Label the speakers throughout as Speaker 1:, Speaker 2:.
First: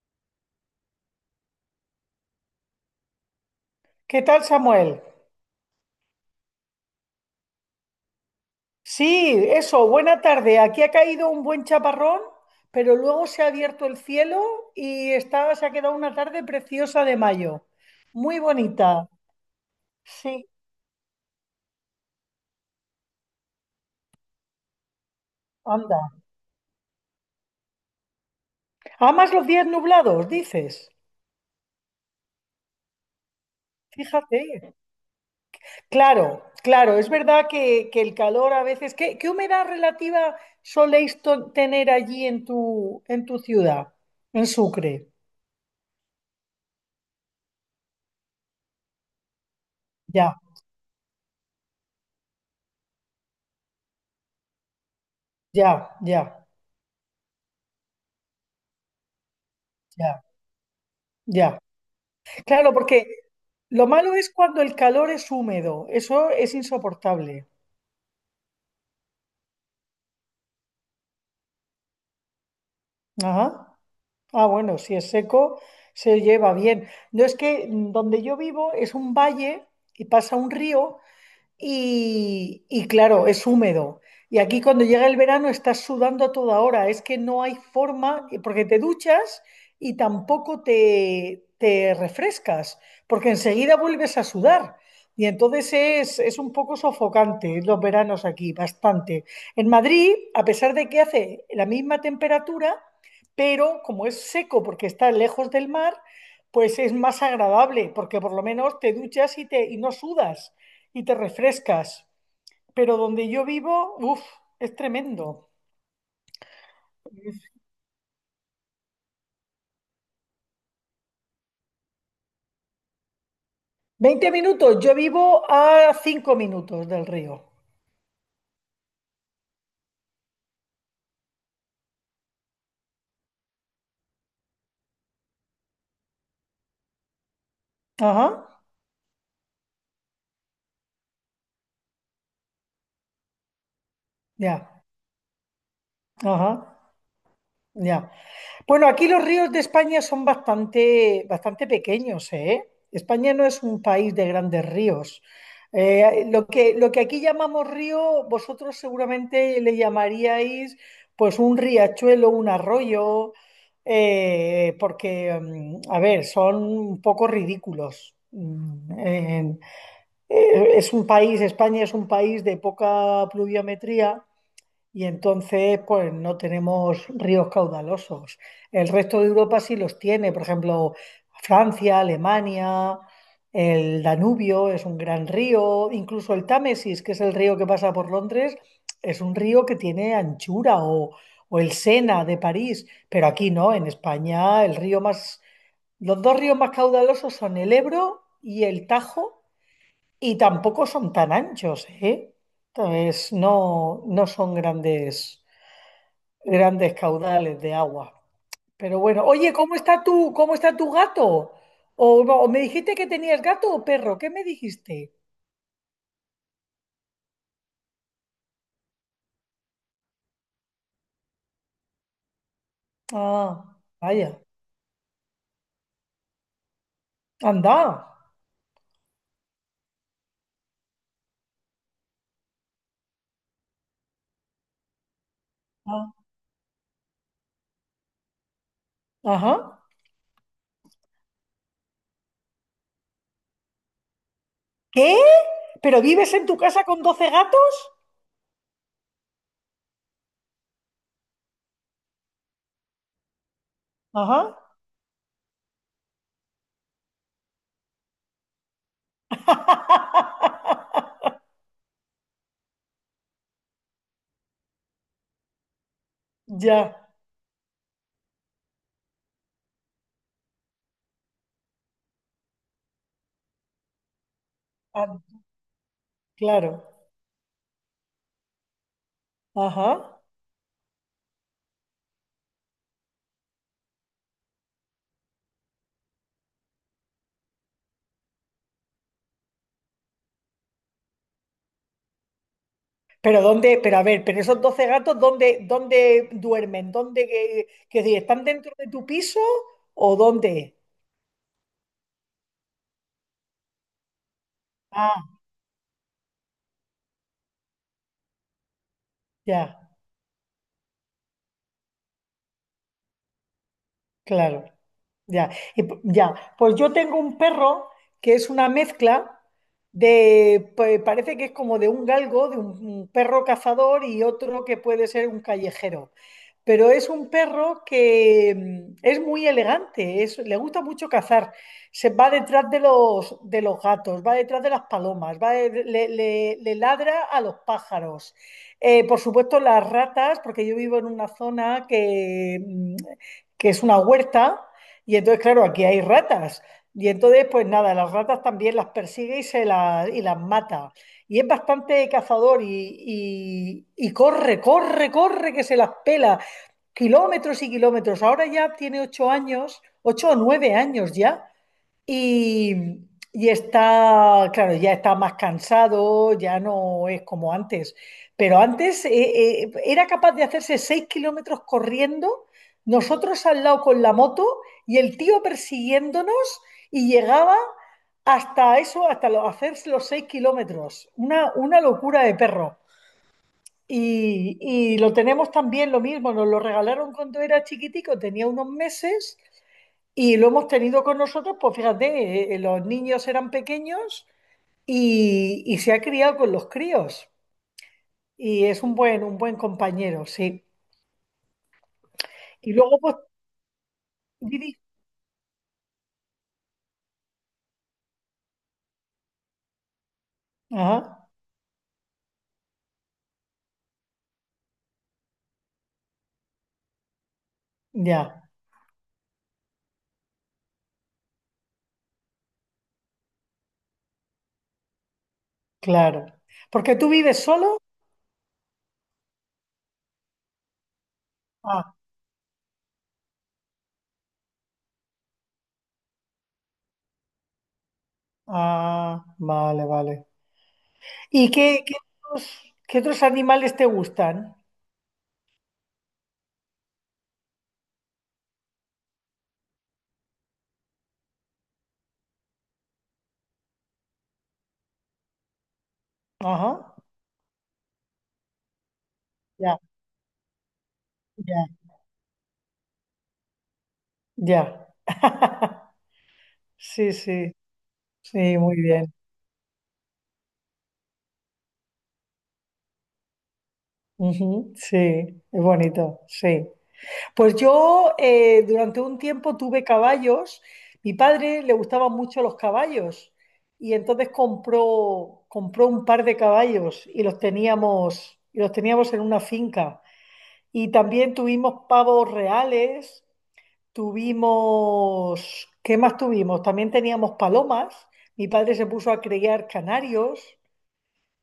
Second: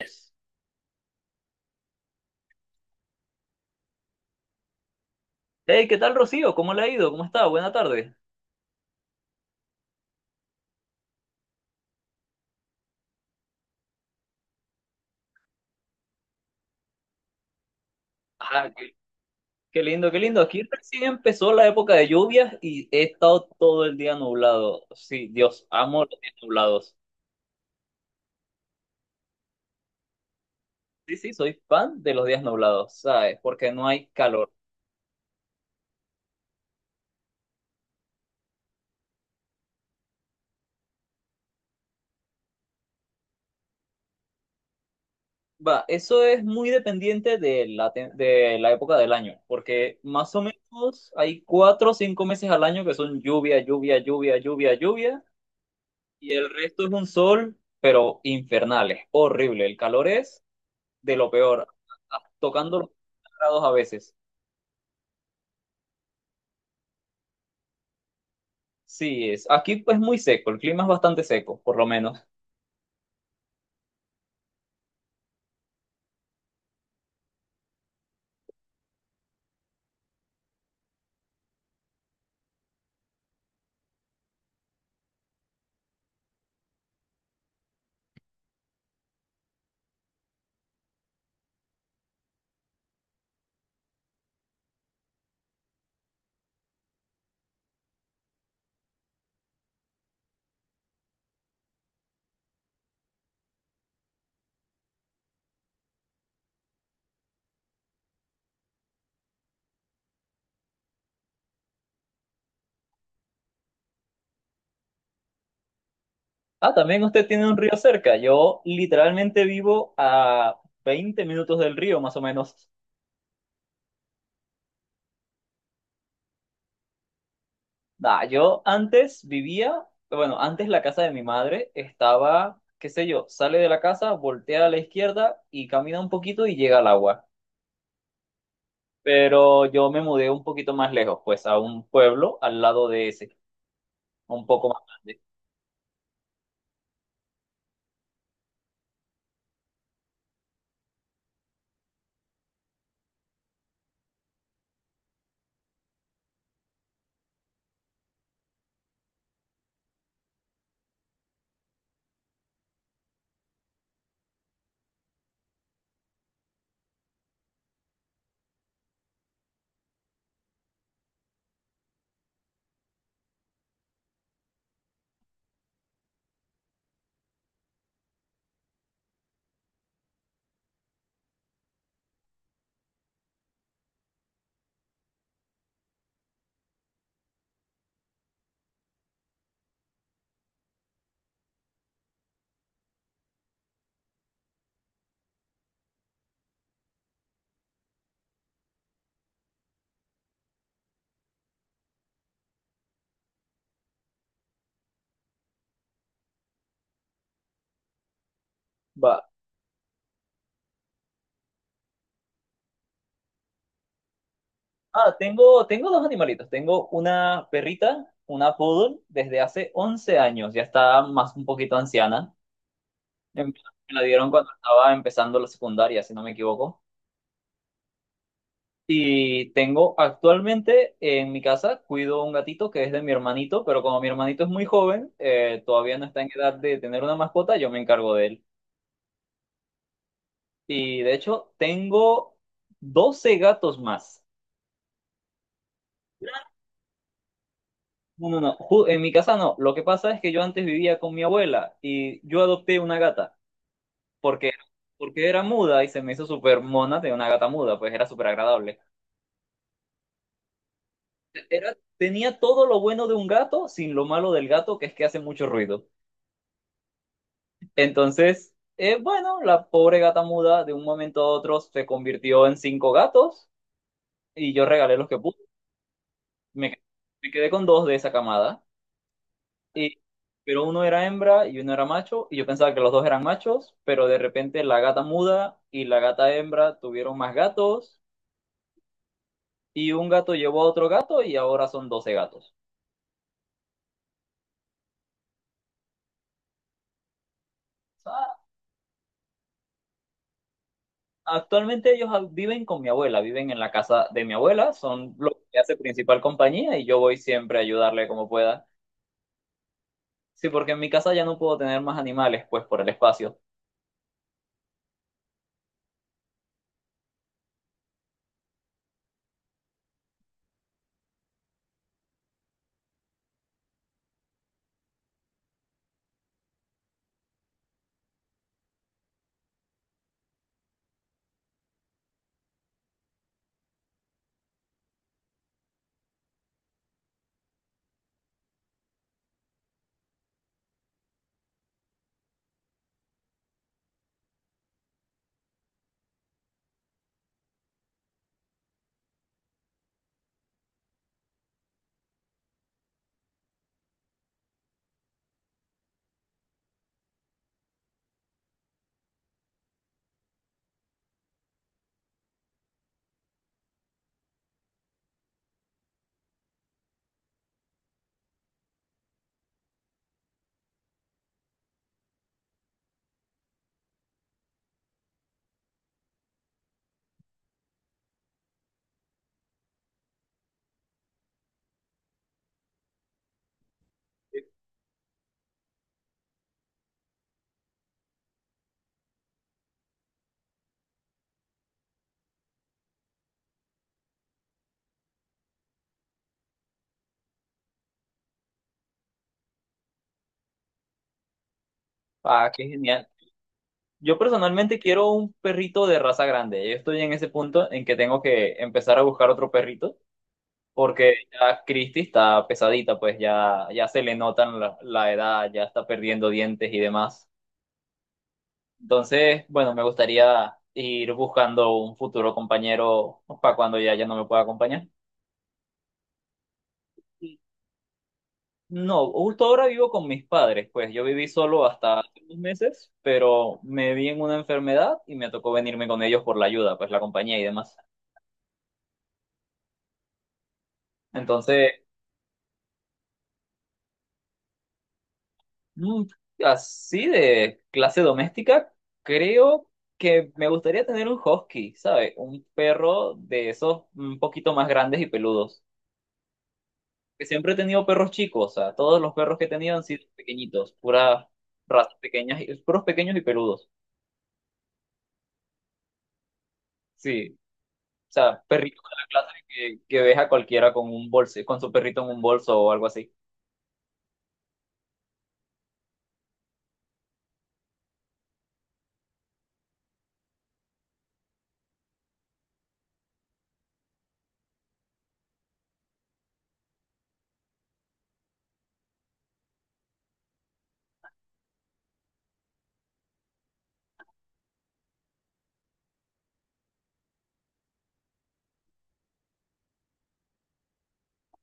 Speaker 1: Yes.
Speaker 2: ¿Qué tal, Samuel?
Speaker 1: Hey, ¿qué tal, Rocío? ¿Cómo le ha ido? ¿Cómo está? Buena tarde.
Speaker 2: Sí, eso, buena tarde. Aquí ha caído un buen chaparrón, pero luego se ha abierto el cielo y se ha quedado una tarde preciosa de mayo. Muy
Speaker 1: Ah, qué,
Speaker 2: bonita.
Speaker 1: Qué lindo, qué lindo.
Speaker 2: Sí,
Speaker 1: Aquí recién empezó la época de lluvias y he estado todo el día nublado. Sí, Dios,
Speaker 2: anda.
Speaker 1: amo los días nublados.
Speaker 2: Amas los días nublados, dices.
Speaker 1: Sí, sí, soy fan de los días nublados, ¿sabes? Porque no hay
Speaker 2: Fíjate.
Speaker 1: calor.
Speaker 2: Claro, claro, es verdad que el calor a veces. ¿Qué humedad relativa soléis tener allí en tu ciudad, en Sucre?
Speaker 1: Va, eso es muy dependiente de la época del año, porque más
Speaker 2: Ya,
Speaker 1: o menos hay 4 o 5 meses al año que son lluvia, lluvia, lluvia, lluvia, lluvia,
Speaker 2: ya,
Speaker 1: y
Speaker 2: ya,
Speaker 1: el resto es un sol, pero infernal, es horrible. El calor
Speaker 2: ya,
Speaker 1: es de lo
Speaker 2: ya.
Speaker 1: peor,
Speaker 2: Claro,
Speaker 1: tocando los
Speaker 2: porque
Speaker 1: grados a
Speaker 2: Lo malo
Speaker 1: veces.
Speaker 2: es cuando el calor es húmedo, eso es insoportable.
Speaker 1: Sí, es. Aquí es muy seco, el clima es bastante seco, por lo menos.
Speaker 2: Ajá. Ah, bueno, si es seco, se lleva bien. No es que donde yo vivo es un valle y pasa un río y claro, es húmedo. Y aquí cuando llega el verano estás sudando a toda hora, es que no hay forma, porque te duchas y tampoco te refrescas, porque enseguida vuelves a sudar. Y entonces es un poco sofocante los veranos aquí, bastante. En Madrid, a pesar de que hace la misma temperatura, pero como es seco porque está lejos del mar, pues es más agradable, porque por lo menos te duchas y no sudas y te refrescas. Pero donde yo vivo, uff, es tremendo.
Speaker 1: Ah, también usted tiene un río cerca. Yo literalmente vivo a 20 minutos del río, más o menos.
Speaker 2: 20 minutos, yo vivo a 5 minutos del río.
Speaker 1: Nah, yo antes vivía, bueno, antes la casa de mi madre estaba, qué sé yo, sale de la casa, voltea a la izquierda y camina un poquito y llega al agua.
Speaker 2: Ajá,
Speaker 1: Pero yo me mudé un poquito más lejos, pues a un pueblo al lado de ese, un poco
Speaker 2: ya,
Speaker 1: más grande.
Speaker 2: ajá, ya. Bueno, aquí los ríos de España son bastante, bastante pequeños, ¿eh? España no es un país de grandes ríos. Lo que aquí llamamos río, vosotros seguramente le llamaríais pues un riachuelo, un arroyo, porque, a ver, son un poco ridículos. España es un país de poca pluviometría y entonces, pues no tenemos ríos caudalosos. El resto de Europa sí los tiene, por ejemplo, Francia, Alemania, el Danubio es un gran río, incluso el Támesis, que es el río que pasa por Londres, es un río que tiene anchura, o el Sena de París, pero aquí no, en España los dos ríos más caudalosos son el Ebro y el Tajo, y tampoco son tan anchos, ¿eh? Entonces, no, no son grandes caudales de agua. Pero
Speaker 1: Va,
Speaker 2: bueno, oye, ¿cómo está tu gato? O, no, me dijiste que tenías gato o perro, ¿qué me dijiste?
Speaker 1: ah, tengo dos animalitos. Tengo una perrita, una poodle, desde hace 11 años. Ya está más un poquito anciana. Em-
Speaker 2: Ah,
Speaker 1: Me la dieron
Speaker 2: vaya,
Speaker 1: cuando estaba empezando la secundaria, si no me equivoco.
Speaker 2: anda.
Speaker 1: Y tengo actualmente en mi casa, cuido un gatito que es de mi hermanito, pero como mi hermanito es muy joven, todavía no
Speaker 2: Ah,
Speaker 1: está en edad de tener una mascota, yo me encargo de él.
Speaker 2: ajá.
Speaker 1: Y de hecho, tengo 12 gatos más.
Speaker 2: ¿Qué? ¿Pero vives en tu casa con 12 gatos?
Speaker 1: No, no, no. En mi casa no. Lo que pasa es que yo antes vivía con mi abuela y yo adopté una gata porque,
Speaker 2: Ajá.
Speaker 1: porque era muda y se me hizo súper mona de una gata muda, pues era súper agradable. Era, tenía todo lo bueno de un gato sin lo malo del gato, que es que hace mucho ruido.
Speaker 2: Ya,
Speaker 1: Entonces, bueno, la pobre gata muda de un momento a otro se convirtió en cinco gatos y yo regalé los que
Speaker 2: ah,
Speaker 1: pude. Me,
Speaker 2: claro.
Speaker 1: me quedé con dos de esa camada. Y,
Speaker 2: Ajá.
Speaker 1: pero uno era hembra y uno era macho, y yo pensaba que los dos eran machos, pero de repente la gata muda y la gata hembra tuvieron más gatos, y un gato llevó a otro gato y ahora son 12 gatos.
Speaker 2: Pero a ver, pero esos 12 gatos, ¿dónde duermen? ¿Dónde que
Speaker 1: O
Speaker 2: si
Speaker 1: sea,
Speaker 2: están dentro de tu piso o dónde?
Speaker 1: actualmente ellos viven con mi abuela, viven en la casa de mi abuela, son lo
Speaker 2: Ah,
Speaker 1: que hace principal compañía y yo voy siempre a ayudarle como pueda.
Speaker 2: ya.
Speaker 1: Sí, porque en mi casa ya no puedo tener más animales, pues por el espacio.
Speaker 2: Claro, ya. Pues yo tengo un perro que es una mezcla de parece que es como de un galgo, de un perro cazador y otro que puede ser un callejero pero es un perro que es muy elegante, le gusta mucho cazar, se va detrás de los gatos, va detrás de las palomas, va de- le- le ladra a los pájaros. Por supuesto, las ratas, porque yo vivo en una zona que es una huerta, y entonces, claro, aquí hay ratas. Y entonces, pues nada, las ratas también las persigue y, se la y las mata. Y es bastante cazador y, y corre, corre, corre, que se las pela kilómetros y kilómetros. Ahora ya tiene 8 años, 8 o 9 años ya, y, y está, claro, ya está más cansado, ya no es como antes. Pero antes era capaz de hacerse 6 kilómetros corriendo, nosotros al lado con la moto y el tío persiguiéndonos y llegaba hasta eso, hasta lo, hacerse los 6 kilómetros. Una locura de perro. Y lo tenemos también lo mismo, nos lo regalaron cuando era chiquitico, tenía unos meses y lo hemos tenido con nosotros, pues fíjate, los niños eran pequeños y se ha criado con los críos y es un buen compañero, sí.
Speaker 1: Ah, qué
Speaker 2: Y luego
Speaker 1: genial.
Speaker 2: pues
Speaker 1: Yo
Speaker 2: viví-
Speaker 1: personalmente quiero un perrito de raza grande. Yo estoy en ese punto en que tengo que empezar a buscar otro perrito porque
Speaker 2: Ajá,
Speaker 1: ya Christie está pesadita, pues ya, ya se le notan la, la edad, ya está perdiendo dientes y demás.
Speaker 2: ya,
Speaker 1: Entonces, bueno, me gustaría ir buscando un futuro compañero para cuando ya, ya no me pueda acompañar.
Speaker 2: claro. Porque tú vives solo.
Speaker 1: No, justo ahora vivo con mis padres, pues yo viví solo
Speaker 2: Ah,
Speaker 1: hasta hace unos meses, pero me vi en una enfermedad y me tocó venirme con ellos por la ayuda, pues la compañía y demás.
Speaker 2: ah, vale, vale. ¿Y
Speaker 1: Entonces.
Speaker 2: otros, qué otros animales te gustan?
Speaker 1: Mm, Así de clase doméstica, creo que me gustaría tener un husky, ¿sabes? Un perro de esos un poquito más grandes y peludos.
Speaker 2: Ajá,
Speaker 1: Que siempre he tenido perros chicos, o sea, todos los perros que he tenido
Speaker 2: ya,
Speaker 1: han sido pequeñitos, puras
Speaker 2: ya,
Speaker 1: razas pequeñas, y- puros pequeños y peludos.
Speaker 2: ya. Sí,
Speaker 1: Sí,
Speaker 2: sí,
Speaker 1: o sea,
Speaker 2: sí, muy
Speaker 1: perritos de la
Speaker 2: bien.
Speaker 1: clase que ves a cualquiera con un bolso, con su perrito en un bolso o algo así.
Speaker 2: Ujú, sí, es bonito, sí. Pues yo durante un tiempo tuve caballos. Mi padre le gustaban mucho los caballos y entonces compró un par de caballos y los teníamos en una finca. Y también tuvimos pavos reales, tuvimos, ¿qué más tuvimos? También teníamos palomas. Mi padre se puso a criar canarios.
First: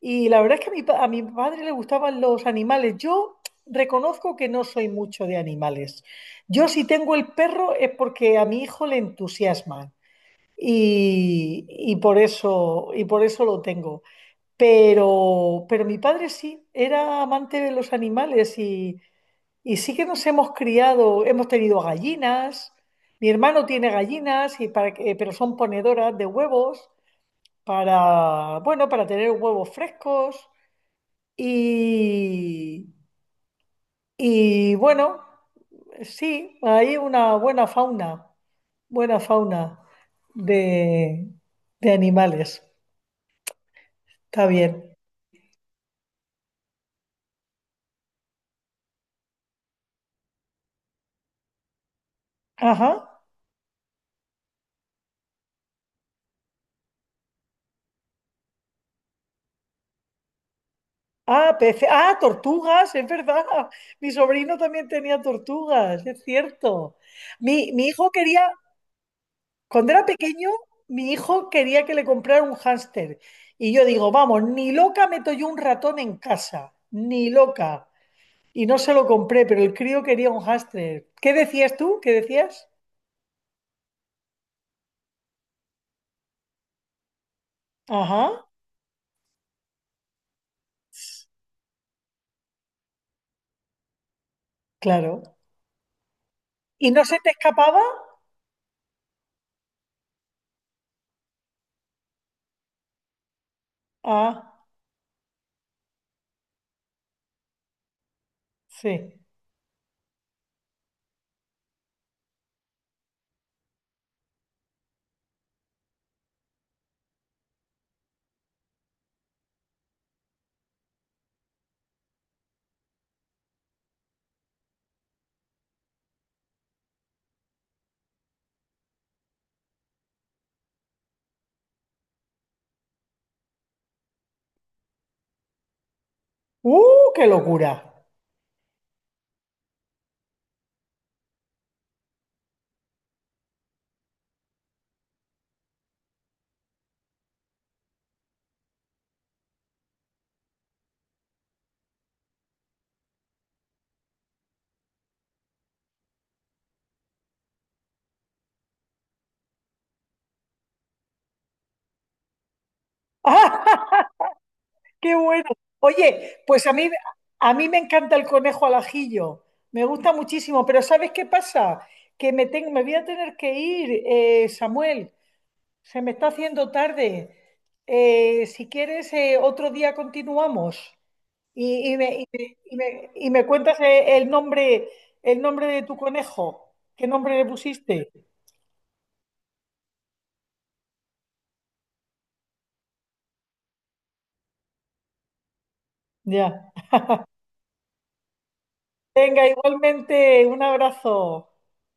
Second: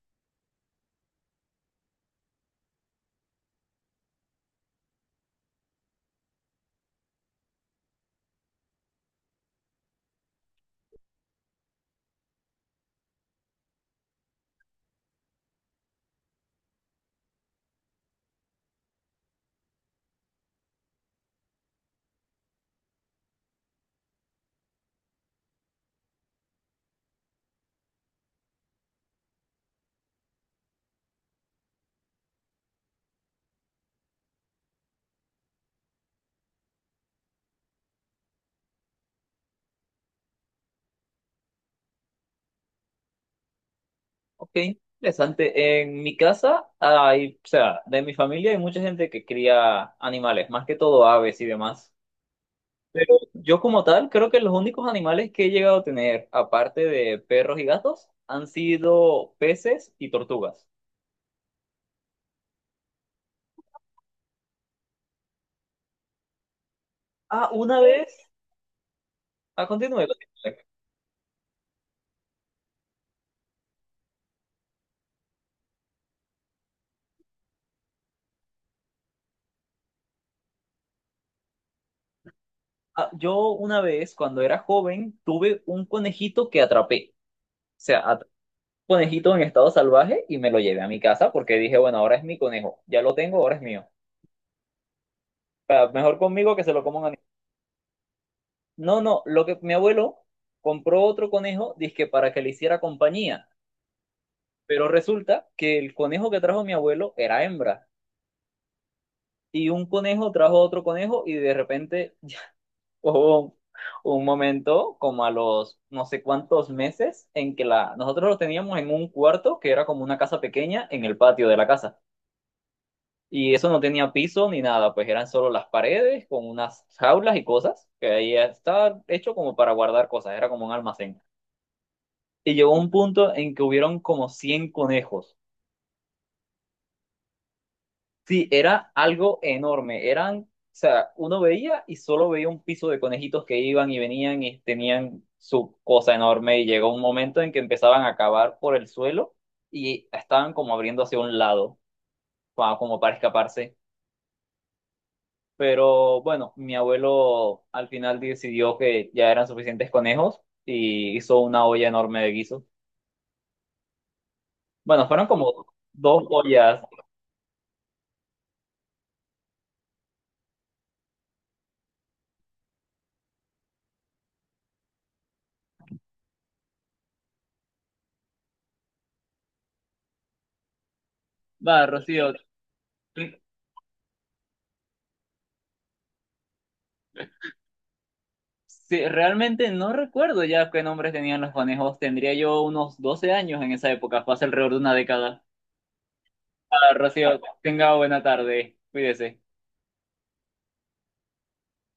Speaker 2: Y la verdad es que a mi padre le gustaban los animales. Yo reconozco que no soy mucho de animales. Yo si tengo el perro es porque a mi hijo le entusiasma y por eso, y por eso lo tengo. Pero mi padre sí, era amante de los animales y sí que nos hemos criado, hemos tenido gallinas. Mi hermano tiene gallinas, pero son ponedoras de huevos para, bueno, para tener huevos frescos. Y, y bueno, sí, hay una buena fauna de, de animales. Está
Speaker 1: Ok,
Speaker 2: bien.
Speaker 1: interesante. En mi casa hay, o sea, de mi familia hay mucha gente que cría animales, más que todo aves y demás.
Speaker 2: Ajá.
Speaker 1: Pero yo como tal, creo que los únicos animales que he llegado a tener, aparte de perros y gatos, han sido peces y tortugas.
Speaker 2: Ah, peces. Ah, tortugas, es verdad. Mi sobrino también tenía tortugas, es cierto.
Speaker 1: Ah,
Speaker 2: Mi,
Speaker 1: una
Speaker 2: mi
Speaker 1: vez,
Speaker 2: hijo quería,
Speaker 1: Ah, a
Speaker 2: cuando era pequeño, mi hijo quería que le comprara un hámster. Y yo digo, vamos, ni loca meto yo un ratón en casa, ni loca. Y no se lo compré, pero el crío quería un Hashtag. ¿Qué decías tú? ¿Qué decías?
Speaker 1: Ah, yo una vez, cuando era joven, tuve un conejito que atrapé. O sea,
Speaker 2: Ajá,
Speaker 1: conejito en estado salvaje y me lo llevé a mi casa porque dije, bueno, ahora es mi conejo, ya lo tengo, ahora es mío.
Speaker 2: claro.
Speaker 1: Sea, mejor conmigo que se lo
Speaker 2: ¿Y
Speaker 1: coma
Speaker 2: no
Speaker 1: un
Speaker 2: se
Speaker 1: animal.
Speaker 2: te escapaba?
Speaker 1: No, no, lo que mi abuelo compró otro conejo, dizque para que le hiciera compañía,
Speaker 2: Ah,
Speaker 1: pero resulta que el conejo que trajo mi abuelo era hembra
Speaker 2: sí.
Speaker 1: y un conejo trajo otro conejo y de repente llegó un momento como a los no sé cuántos meses en que la nosotros lo teníamos en un cuarto que era como una casa pequeña en el patio de la casa. Y eso no tenía piso ni nada, pues eran solo las paredes con unas jaulas y cosas, que ahí estaba hecho como para guardar cosas, era como un almacén. Y llegó un punto en que hubieron como 100 conejos.
Speaker 2: ¡Uh, qué locura!
Speaker 1: Sí, era algo enorme, eran, o sea, uno veía y solo veía un piso de conejitos que iban y venían y tenían su cosa enorme y llegó un momento en que empezaban a cavar por el suelo y estaban como abriendo hacia un lado, como para escaparse. Pero bueno, mi abuelo al final decidió que ya eran suficientes conejos y hizo una olla enorme de guiso.
Speaker 2: ¡Ah,
Speaker 1: Bueno,
Speaker 2: qué
Speaker 1: fueron
Speaker 2: bueno!
Speaker 1: como dos
Speaker 2: Oye, pues
Speaker 1: ollas.
Speaker 2: a mí me encanta el conejo al ajillo. Me gusta muchísimo, pero ¿sabes qué pasa? Me voy a tener que ir, Samuel. Se me está haciendo tarde. Si quieres, otro día continuamos.
Speaker 1: Va,
Speaker 2: Y me, y
Speaker 1: Rocío,
Speaker 2: me- y me- y me cuentas el nombre de tu conejo. ¿Qué nombre le pusiste?
Speaker 1: sí, realmente no recuerdo ya qué nombres tenían los conejos. Tendría yo unos 12 años en esa época, fue hace alrededor de una década.
Speaker 2: Ya.
Speaker 1: Va, Rocío, tenga buena tarde. Cuídese.
Speaker 2: Venga, igualmente, un abrazo.